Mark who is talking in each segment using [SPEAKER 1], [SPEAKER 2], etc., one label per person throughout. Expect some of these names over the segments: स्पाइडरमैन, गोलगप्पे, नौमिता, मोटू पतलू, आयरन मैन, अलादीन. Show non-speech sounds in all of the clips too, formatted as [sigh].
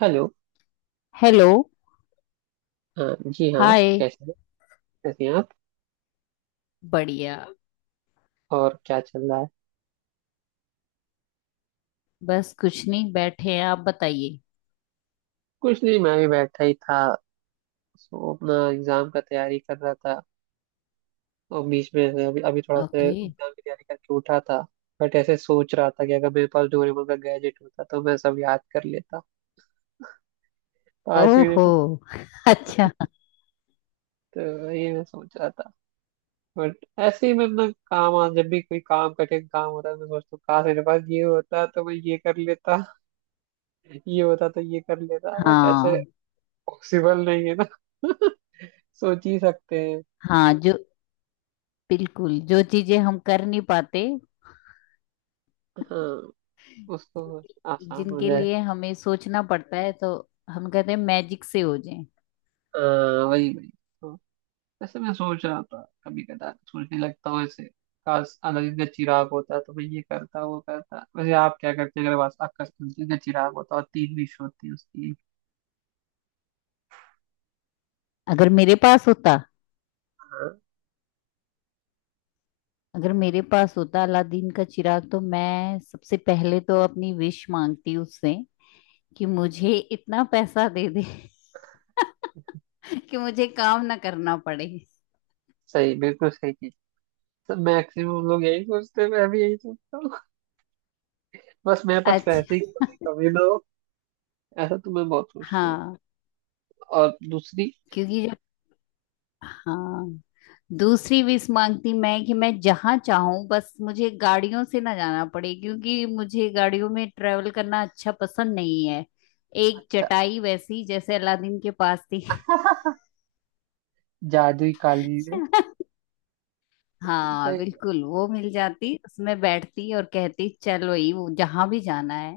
[SPEAKER 1] Hello.
[SPEAKER 2] Hello.
[SPEAKER 1] हाँ जी हाँ।
[SPEAKER 2] हाय।
[SPEAKER 1] कैसे हैं कैसे हैं आप?
[SPEAKER 2] बढ़िया।
[SPEAKER 1] और क्या चल रहा है?
[SPEAKER 2] बस कुछ नहीं, बैठे हैं। आप बताइए।
[SPEAKER 1] कुछ नहीं, मैं भी बैठा ही था। सो अपना एग्जाम का तैयारी कर रहा था और बीच में से अभी अभी थोड़ा सा
[SPEAKER 2] ओके।
[SPEAKER 1] एग्जाम की तैयारी करके उठा था। बट ऐसे सोच रहा था कि अगर मेरे पास डोरेमोन का गैजेट होता तो मैं सब याद कर लेता पाँच
[SPEAKER 2] ओहो।
[SPEAKER 1] मिनट में,
[SPEAKER 2] [laughs] अच्छा।
[SPEAKER 1] तो तो ये मैं सोच रहा था। बट ऐसे ही मैं अपना काम आज जब भी कोई काम कठिन काम होता है मैं सोचता हूँ काश मेरे पास ये होता तो मैं ये कर लेता। [laughs] ये होता तो ये कर लेता बट ऐसे
[SPEAKER 2] हाँ।
[SPEAKER 1] पॉसिबल नहीं है ना। [laughs] सोच ही सकते हैं।
[SPEAKER 2] हाँ जो, बिल्कुल। जो चीजें हम कर नहीं पाते,
[SPEAKER 1] हाँ, उसको आसान हो
[SPEAKER 2] जिनके
[SPEAKER 1] जाए।
[SPEAKER 2] लिए हमें सोचना पड़ता है, तो हम कहते हैं मैजिक से हो जाए।
[SPEAKER 1] हाँ वही वही। तो वैसे मैं सोच रहा था, कभी कदा सोचने लगता हूँ ऐसे। काश अलादीन का चिराग होता तो मैं ये करता वो करता। वैसे आप क्या करते अगर बस आपका अलादीन का चिराग होता और 3 विश होती उसकी?
[SPEAKER 2] अगर मेरे पास होता
[SPEAKER 1] हाँ।
[SPEAKER 2] अगर मेरे पास होता अलादीन का चिराग, तो मैं सबसे पहले तो अपनी विश मांगती उससे कि मुझे इतना पैसा दे दे। [laughs] कि मुझे काम ना करना पड़े।
[SPEAKER 1] सही, बिल्कुल सही चीज। तो मैक्सिमम लोग यही सोचते हैं, मैं भी यही सोचता हूँ। बस मेरे पास पैसे
[SPEAKER 2] अच्छा।
[SPEAKER 1] ही कमी कमी ना हो। ऐसा तो मैं बहुत सोचता हूँ।
[SPEAKER 2] हाँ,
[SPEAKER 1] और दूसरी।
[SPEAKER 2] क्योंकि जब हाँ, दूसरी विश मांगती मैं कि मैं जहाँ चाहूँ, बस मुझे गाड़ियों से ना जाना पड़े, क्योंकि मुझे गाड़ियों में ट्रेवल करना अच्छा पसंद नहीं है। एक
[SPEAKER 1] अच्छा,
[SPEAKER 2] चटाई वैसी जैसे अलादीन के पास थी।
[SPEAKER 1] जादुई कालीन
[SPEAKER 2] [laughs]
[SPEAKER 1] है।
[SPEAKER 2] हाँ बिल्कुल, वो मिल जाती, उसमें बैठती और कहती चलो ये वो जहाँ भी जाना है।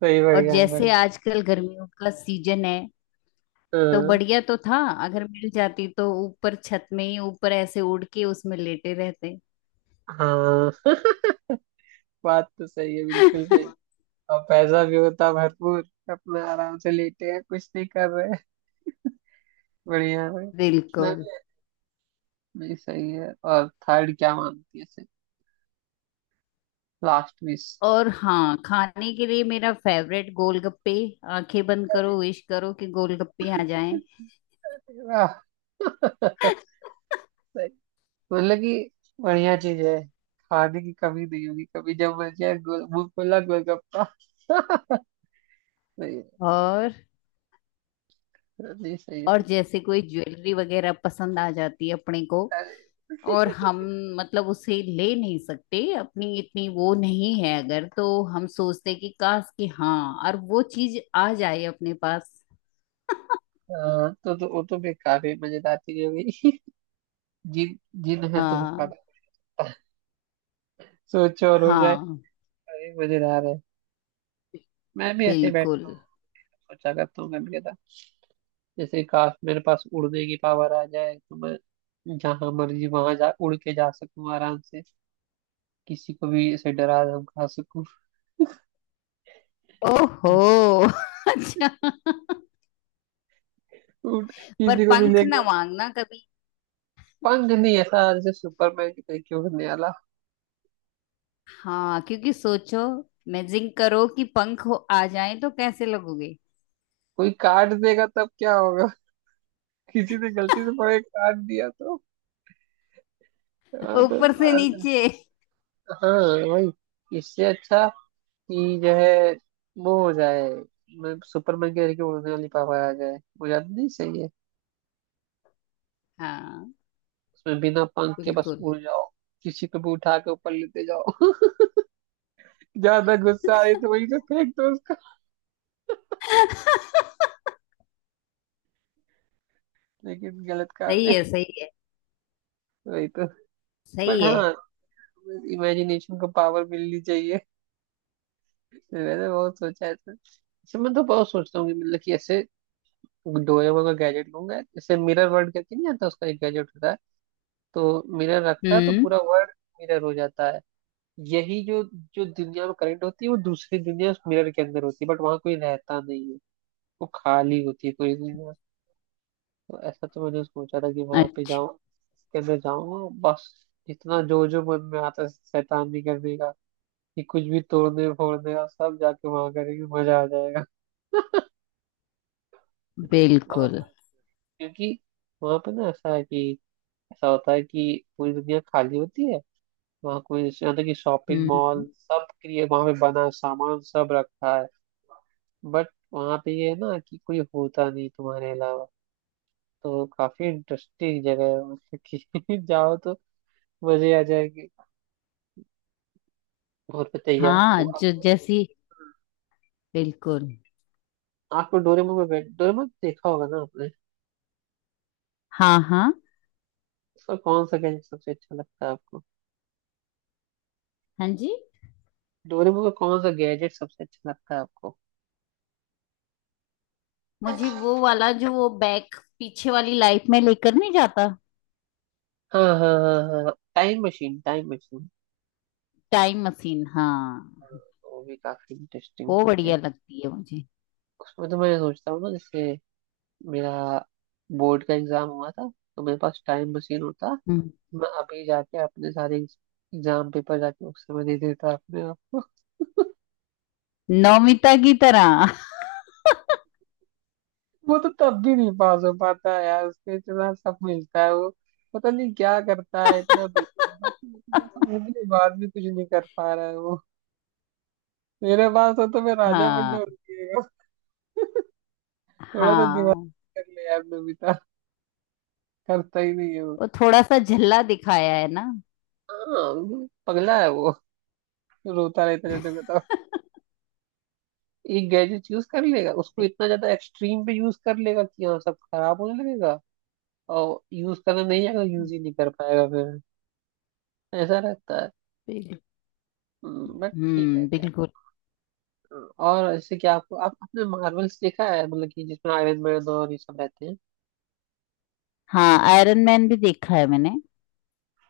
[SPEAKER 1] सही,
[SPEAKER 2] और
[SPEAKER 1] बढ़िया है भाई।
[SPEAKER 2] जैसे आजकल गर्मियों का सीजन है,
[SPEAKER 1] अ,
[SPEAKER 2] तो बढ़िया तो था अगर मिल जाती, तो ऊपर छत में ही ऊपर ऐसे उड़ के उसमें लेटे रहते।
[SPEAKER 1] हाँ। [laughs] बात तो सही है, बिल्कुल सही।
[SPEAKER 2] [laughs]
[SPEAKER 1] और पैसा भी होता भरपूर, अपना आराम से लेटे हैं, कुछ नहीं कर रहे हैं। बढ़िया है भाई। मैं
[SPEAKER 2] बिल्कुल।
[SPEAKER 1] भी। नहीं सही है। और थर्ड क्या मानती है इसे, लास्ट मिस?
[SPEAKER 2] और हाँ, खाने के लिए मेरा फेवरेट गोलगप्पे। आंखें बंद करो, विश करो कि गोलगप्पे आ जाएं।
[SPEAKER 1] वाह। [laughs] सही।
[SPEAKER 2] [laughs]
[SPEAKER 1] मतलब कि बढ़िया चीज है। खाने की कमी नहीं होगी कभी, जब बन जाए गोल मुंह खुला गोलगप्पा। [laughs] सही है।
[SPEAKER 2] और
[SPEAKER 1] नहीं सही
[SPEAKER 2] और
[SPEAKER 1] है।
[SPEAKER 2] जैसे कोई ज्वेलरी वगैरह पसंद आ जाती है अपने को,
[SPEAKER 1] अरे।
[SPEAKER 2] और हम, मतलब उसे ले नहीं सकते, अपनी इतनी वो नहीं है अगर, तो हम सोचते कि काश कि हाँ, और वो चीज आ जाए अपने पास। [laughs]
[SPEAKER 1] हाँ तो वो तो बेकार है, मजेदार चीज हो गई। जिन, जिन है तो फिर
[SPEAKER 2] हाँ।
[SPEAKER 1] पागल। सोचो और हो जाए।
[SPEAKER 2] हाँ
[SPEAKER 1] अरे, मजेदार है। मैं भी ऐसे
[SPEAKER 2] बिल्कुल।
[SPEAKER 1] बैठता हूँ, सोचा करता हूँ कभी कदा। जैसे काश मेरे पास उड़ने की पावर आ जाए तो मैं जहां मर्जी वहां जा, उड़ के जा सकूं आराम से, किसी को भी ऐसे डरा धमका सकूं।
[SPEAKER 2] ओहो। [laughs] अच्छा।
[SPEAKER 1] उड़-
[SPEAKER 2] पर
[SPEAKER 1] किसी को भी
[SPEAKER 2] पंख ना
[SPEAKER 1] लेकर।
[SPEAKER 2] मांगना कभी।
[SPEAKER 1] पंख नहीं, ऐसा जैसे सुपरमैन की तरीके उड़ने वाला।
[SPEAKER 2] हाँ, क्योंकि सोचो, इमेजिन करो कि पंख हो आ जाए तो कैसे लगोगे,
[SPEAKER 1] कोई काट देगा तब क्या होगा? किसी ने गलती से पकड़ के काट दिया तो? हाँ तो
[SPEAKER 2] ऊपर से
[SPEAKER 1] हाँ।
[SPEAKER 2] नीचे।
[SPEAKER 1] हाँ, वही इससे अच्छा कि जो है वो हो जाए। मैं सुपरमैन के जरिए उड़ने वाली पावर आ जाए वो ज्यादा नहीं सही है।
[SPEAKER 2] हाँ।
[SPEAKER 1] उसमें बिना पंख के बस
[SPEAKER 2] बिल्कुल।
[SPEAKER 1] उड़ जाओ, किसी को भी उठा के ऊपर लेते जाओ। [laughs] ज्यादा गुस्सा आए तो वहीं से फेंक दो उसको। लेकिन गलत काम
[SPEAKER 2] सही
[SPEAKER 1] है।
[SPEAKER 2] है। सही है।
[SPEAKER 1] वही तो। बट
[SPEAKER 2] सही है।
[SPEAKER 1] हाँ, इमेजिनेशन को पावर मिलनी चाहिए। मैंने बहुत सोचा है तो। अच्छा, मैं तो बहुत सोचता हूँ कि मतलब कि ऐसे डोरेमोन का गैजेट लूंगा। जैसे मिरर वर्ल्ड करके नहीं आता, उसका एक गैजेट होता है, तो मिरर रखता है तो
[SPEAKER 2] हम्म।
[SPEAKER 1] पूरा वर्ल्ड मिरर हो जाता है। यही जो जो दुनिया में करंट होती है वो दूसरी दुनिया उस मिरर के अंदर होती है, बट वहां कोई रहता नहीं है, वो खाली होती है पूरी दुनिया। तो ऐसा तो मैंने सोचा था कि वहां पे
[SPEAKER 2] अच्छा।
[SPEAKER 1] जाऊं, के अंदर जाऊंगा बस। जितना जो जो मन में आता है शैतानी करने का, कि कुछ भी तोड़ने फोड़ने का, सब जाके वहां करेंगे, मजा आ जाएगा। और
[SPEAKER 2] बिल्कुल।
[SPEAKER 1] क्योंकि वहां पे ना ऐसा है कि ऐसा होता है कि पूरी दुनिया खाली होती है। वहाँ कोई, यहाँ तक कि शॉपिंग
[SPEAKER 2] हम्म।
[SPEAKER 1] मॉल सब के लिए वहाँ पे बना है, सामान सब रखा है, बट वहाँ पे ये है ना कि कोई होता नहीं तुम्हारे अलावा। तो काफी इंटरेस्टिंग जगह है, मतलब कि [laughs] जाओ तो मजे आ जाएंगे। और बताइए
[SPEAKER 2] हाँ जो, जैसी, बिल्कुल।
[SPEAKER 1] आपको डोरेमोन में बैठ डोरेमोन देखा होगा ना आपने?
[SPEAKER 2] हाँ। हाँ।
[SPEAKER 1] उसका कौन सा गैजेट सबसे अच्छा लगता है आपको?
[SPEAKER 2] हाँ जी।
[SPEAKER 1] डोरेमोन का कौन सा गैजेट सबसे अच्छा लगता है आपको?
[SPEAKER 2] मुझे
[SPEAKER 1] हाँ
[SPEAKER 2] वो वाला जो वो बैग पीछे वाली लाइफ में लेकर नहीं जाता।
[SPEAKER 1] हाँ हाँ हाँ, time machine time machine.
[SPEAKER 2] Time machine, हाँ।
[SPEAKER 1] वो भी काफी इंटरेस्टिंग
[SPEAKER 2] वो
[SPEAKER 1] चीज है।
[SPEAKER 2] बढ़िया लगती है मुझे।
[SPEAKER 1] उसमें तो मैं सोचता हूँ ना, जैसे मेरा बोर्ड का एग्जाम हुआ था तो मेरे पास टाइम मशीन होता,
[SPEAKER 2] हम्म।
[SPEAKER 1] मैं अभी जाके अपने सारे एग्जाम पेपर जाके उस समय दे देता अपने आप को।
[SPEAKER 2] नौमिता की तरह।
[SPEAKER 1] [laughs] वो तो तब भी नहीं पास हो पाता है यार। उसको इतना सब मिलता है वो, पता नहीं क्या करता है इतना। बस इतना सब
[SPEAKER 2] [laughs]
[SPEAKER 1] होने के बाद भी कुछ नहीं कर पा रहा है वो। मेरे पास हो तो मैं राजा बन
[SPEAKER 2] हाँ।
[SPEAKER 1] जाऊंगा। [laughs] थोड़ा तो दिमाग
[SPEAKER 2] हाँ,
[SPEAKER 1] कर ले यार नमिता, करता ही नहीं है वो।
[SPEAKER 2] वो थोड़ा सा झल्ला दिखाया है ना।
[SPEAKER 1] हाँ पगला है वो, रोता रहता है जब देखो तब।
[SPEAKER 2] [laughs]
[SPEAKER 1] एक गैजेट यूज कर लेगा, उसको इतना ज्यादा एक्सट्रीम पे यूज कर लेगा कि हाँ सब खराब होने लगेगा, और यूज करना नहीं आएगा, यूज ही नहीं कर पाएगा फिर, ऐसा रहता है।
[SPEAKER 2] बिल्कुल।
[SPEAKER 1] बट ठीक है
[SPEAKER 2] हम्म,
[SPEAKER 1] क्या।
[SPEAKER 2] बिल्कुल।
[SPEAKER 1] और इससे क्या, आपको आप आपने मार्वल्स देखा है? मतलब कि जिसमें आयरन मैन और ये सब रहते हैं।
[SPEAKER 2] हाँ, आयरन मैन भी देखा है मैंने।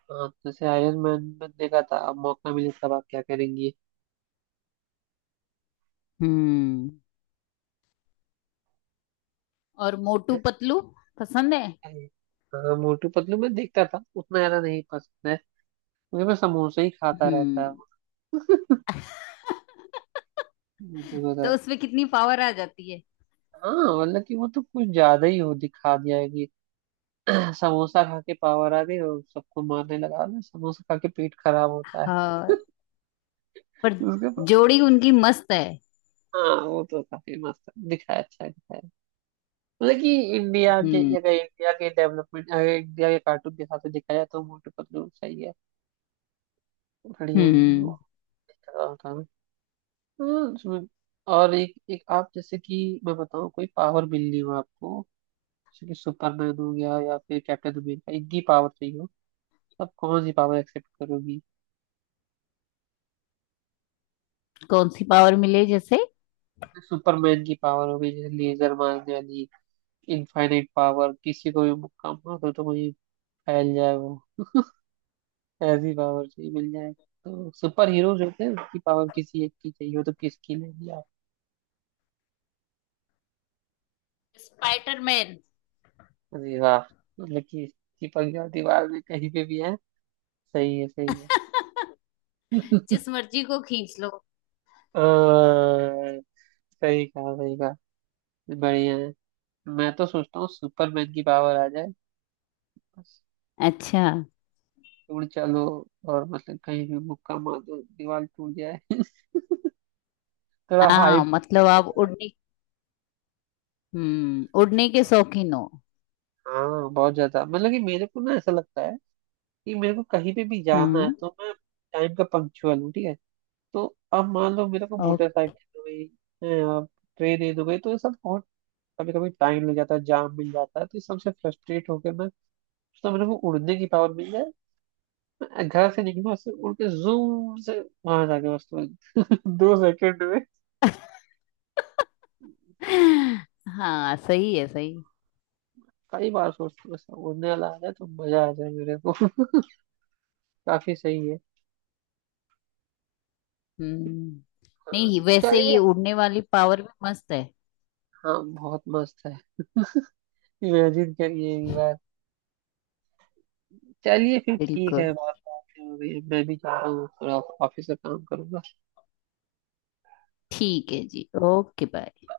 [SPEAKER 1] हाँ तो जैसे आयरन मैन में देखा था, अब मौका मिले तब आप क्या करेंगी?
[SPEAKER 2] हम्म। और मोटू पतलू पसंद है।
[SPEAKER 1] हाँ, मोटू पतलू में देखता था, उतना ज्यादा नहीं पसंद है क्योंकि मैं समोसे ही खाता
[SPEAKER 2] हम्म,
[SPEAKER 1] रहता हूँ।
[SPEAKER 2] तो
[SPEAKER 1] [laughs]
[SPEAKER 2] उसमें कितनी पावर आ जाती है।
[SPEAKER 1] हाँ मतलब कि वो तो कुछ ज्यादा ही हो दिखा दिया है कि [clears throat] समोसा खा के पावर आ गई और सबको मारने लगा ना। समोसा खा के पेट खराब होता है
[SPEAKER 2] हाँ। पर
[SPEAKER 1] उसके बाद-
[SPEAKER 2] जोड़ी उनकी मस्त है।
[SPEAKER 1] हाँ वो तो काफी मस्त दिखाया, अच्छा दिखाया। मतलब कि इंडिया के,
[SPEAKER 2] हम्म।
[SPEAKER 1] अगर इंडिया के डेवलपमेंट, अगर इंडिया के कार्टून के हिसाब से देखा जाए तो मोटू पतलू सही है, बढ़िया है वो।
[SPEAKER 2] हम्म।
[SPEAKER 1] देखा होता है। हाँ, उसमें- और एक एक आप, जैसे कि मैं बताऊँ कोई पावर मिल रही हो आपको, जैसे कि सुपरमैन हो गया या फिर कैप्टन अमेरिका, इनकी पावर चाहिए। अब कौन सी पावर एक्सेप्ट करोगी?
[SPEAKER 2] कौन सी पावर मिले जैसे।
[SPEAKER 1] सुपरमैन की पावर होगी जैसे लेजर मारने वाली, इनफाइनाइट पावर, किसी को भी मुक्का मारो तो वही फैल जाए वो, ऐसी पावर चाहिए मिल जाए तो। सुपर हीरोज होते हैं उसकी पावर किसी एक की चाहिए हो तो किसकी लेंगी आप?
[SPEAKER 2] स्पाइडरमैन।
[SPEAKER 1] अरे वाह। मतलब कि चिपक जाओ दीवार में कहीं पे भी है। सही है सही है।
[SPEAKER 2] [laughs] जिस मर्जी को खींच लो।
[SPEAKER 1] अ, सही कहा सही कहा, बढ़िया है। मैं तो सोचता हूँ सुपरमैन की पावर आ जाए बस,
[SPEAKER 2] अच्छा।
[SPEAKER 1] उड़ चलो। और मतलब कहीं भी मुक्का मार दो दीवार टूट जाए। [laughs] थोड़ा
[SPEAKER 2] हाँ
[SPEAKER 1] हाइप।
[SPEAKER 2] मतलब आप उड़ने, हम्म, उड़ने के शौकीन हो।
[SPEAKER 1] हाँ बहुत ज्यादा, मतलब कि मेरे को ना ऐसा लगता है कि मेरे को कहीं पे भी जाना है
[SPEAKER 2] हाँ।
[SPEAKER 1] तो मैं टाइम का पंक्चुअल हूँ, ठीक है, तो अब मान लो मेरे को
[SPEAKER 2] ओके।
[SPEAKER 1] मोटरसाइकिल हो गई, ट्रेन हो गई तो ये सब बहुत कभी कभी टाइम लग जाता है, जाम मिल जाता है तो इस सबसे फ्रस्ट्रेट होकर मैं, तो मेरे को उड़ने की पावर मिल जाए, मैं घर से निकलूँ, उससे उड़ के जूम से वहां जाके बस तुरंत। [laughs] 2 सेकंड।
[SPEAKER 2] हाँ सही है। सही।
[SPEAKER 1] कई बार सोच बस उड़ने वाला आ जाए तो मजा आ जाए मेरे को। [laughs] काफी सही है।
[SPEAKER 2] हम्म। नहीं
[SPEAKER 1] हाँ,
[SPEAKER 2] वैसे ये
[SPEAKER 1] चलिए।
[SPEAKER 2] उड़ने वाली पावर भी मस्त है।
[SPEAKER 1] हाँ बहुत मस्त है, इमेजिन करिए एक बार। चलिए फिर, ठीक
[SPEAKER 2] बिल्कुल।
[SPEAKER 1] है, बात बात हो गई है। मैं भी जा रहा हूँ थोड़ा, ऑफिस का काम करूंगा।
[SPEAKER 2] ठीक है जी। Okay, bye.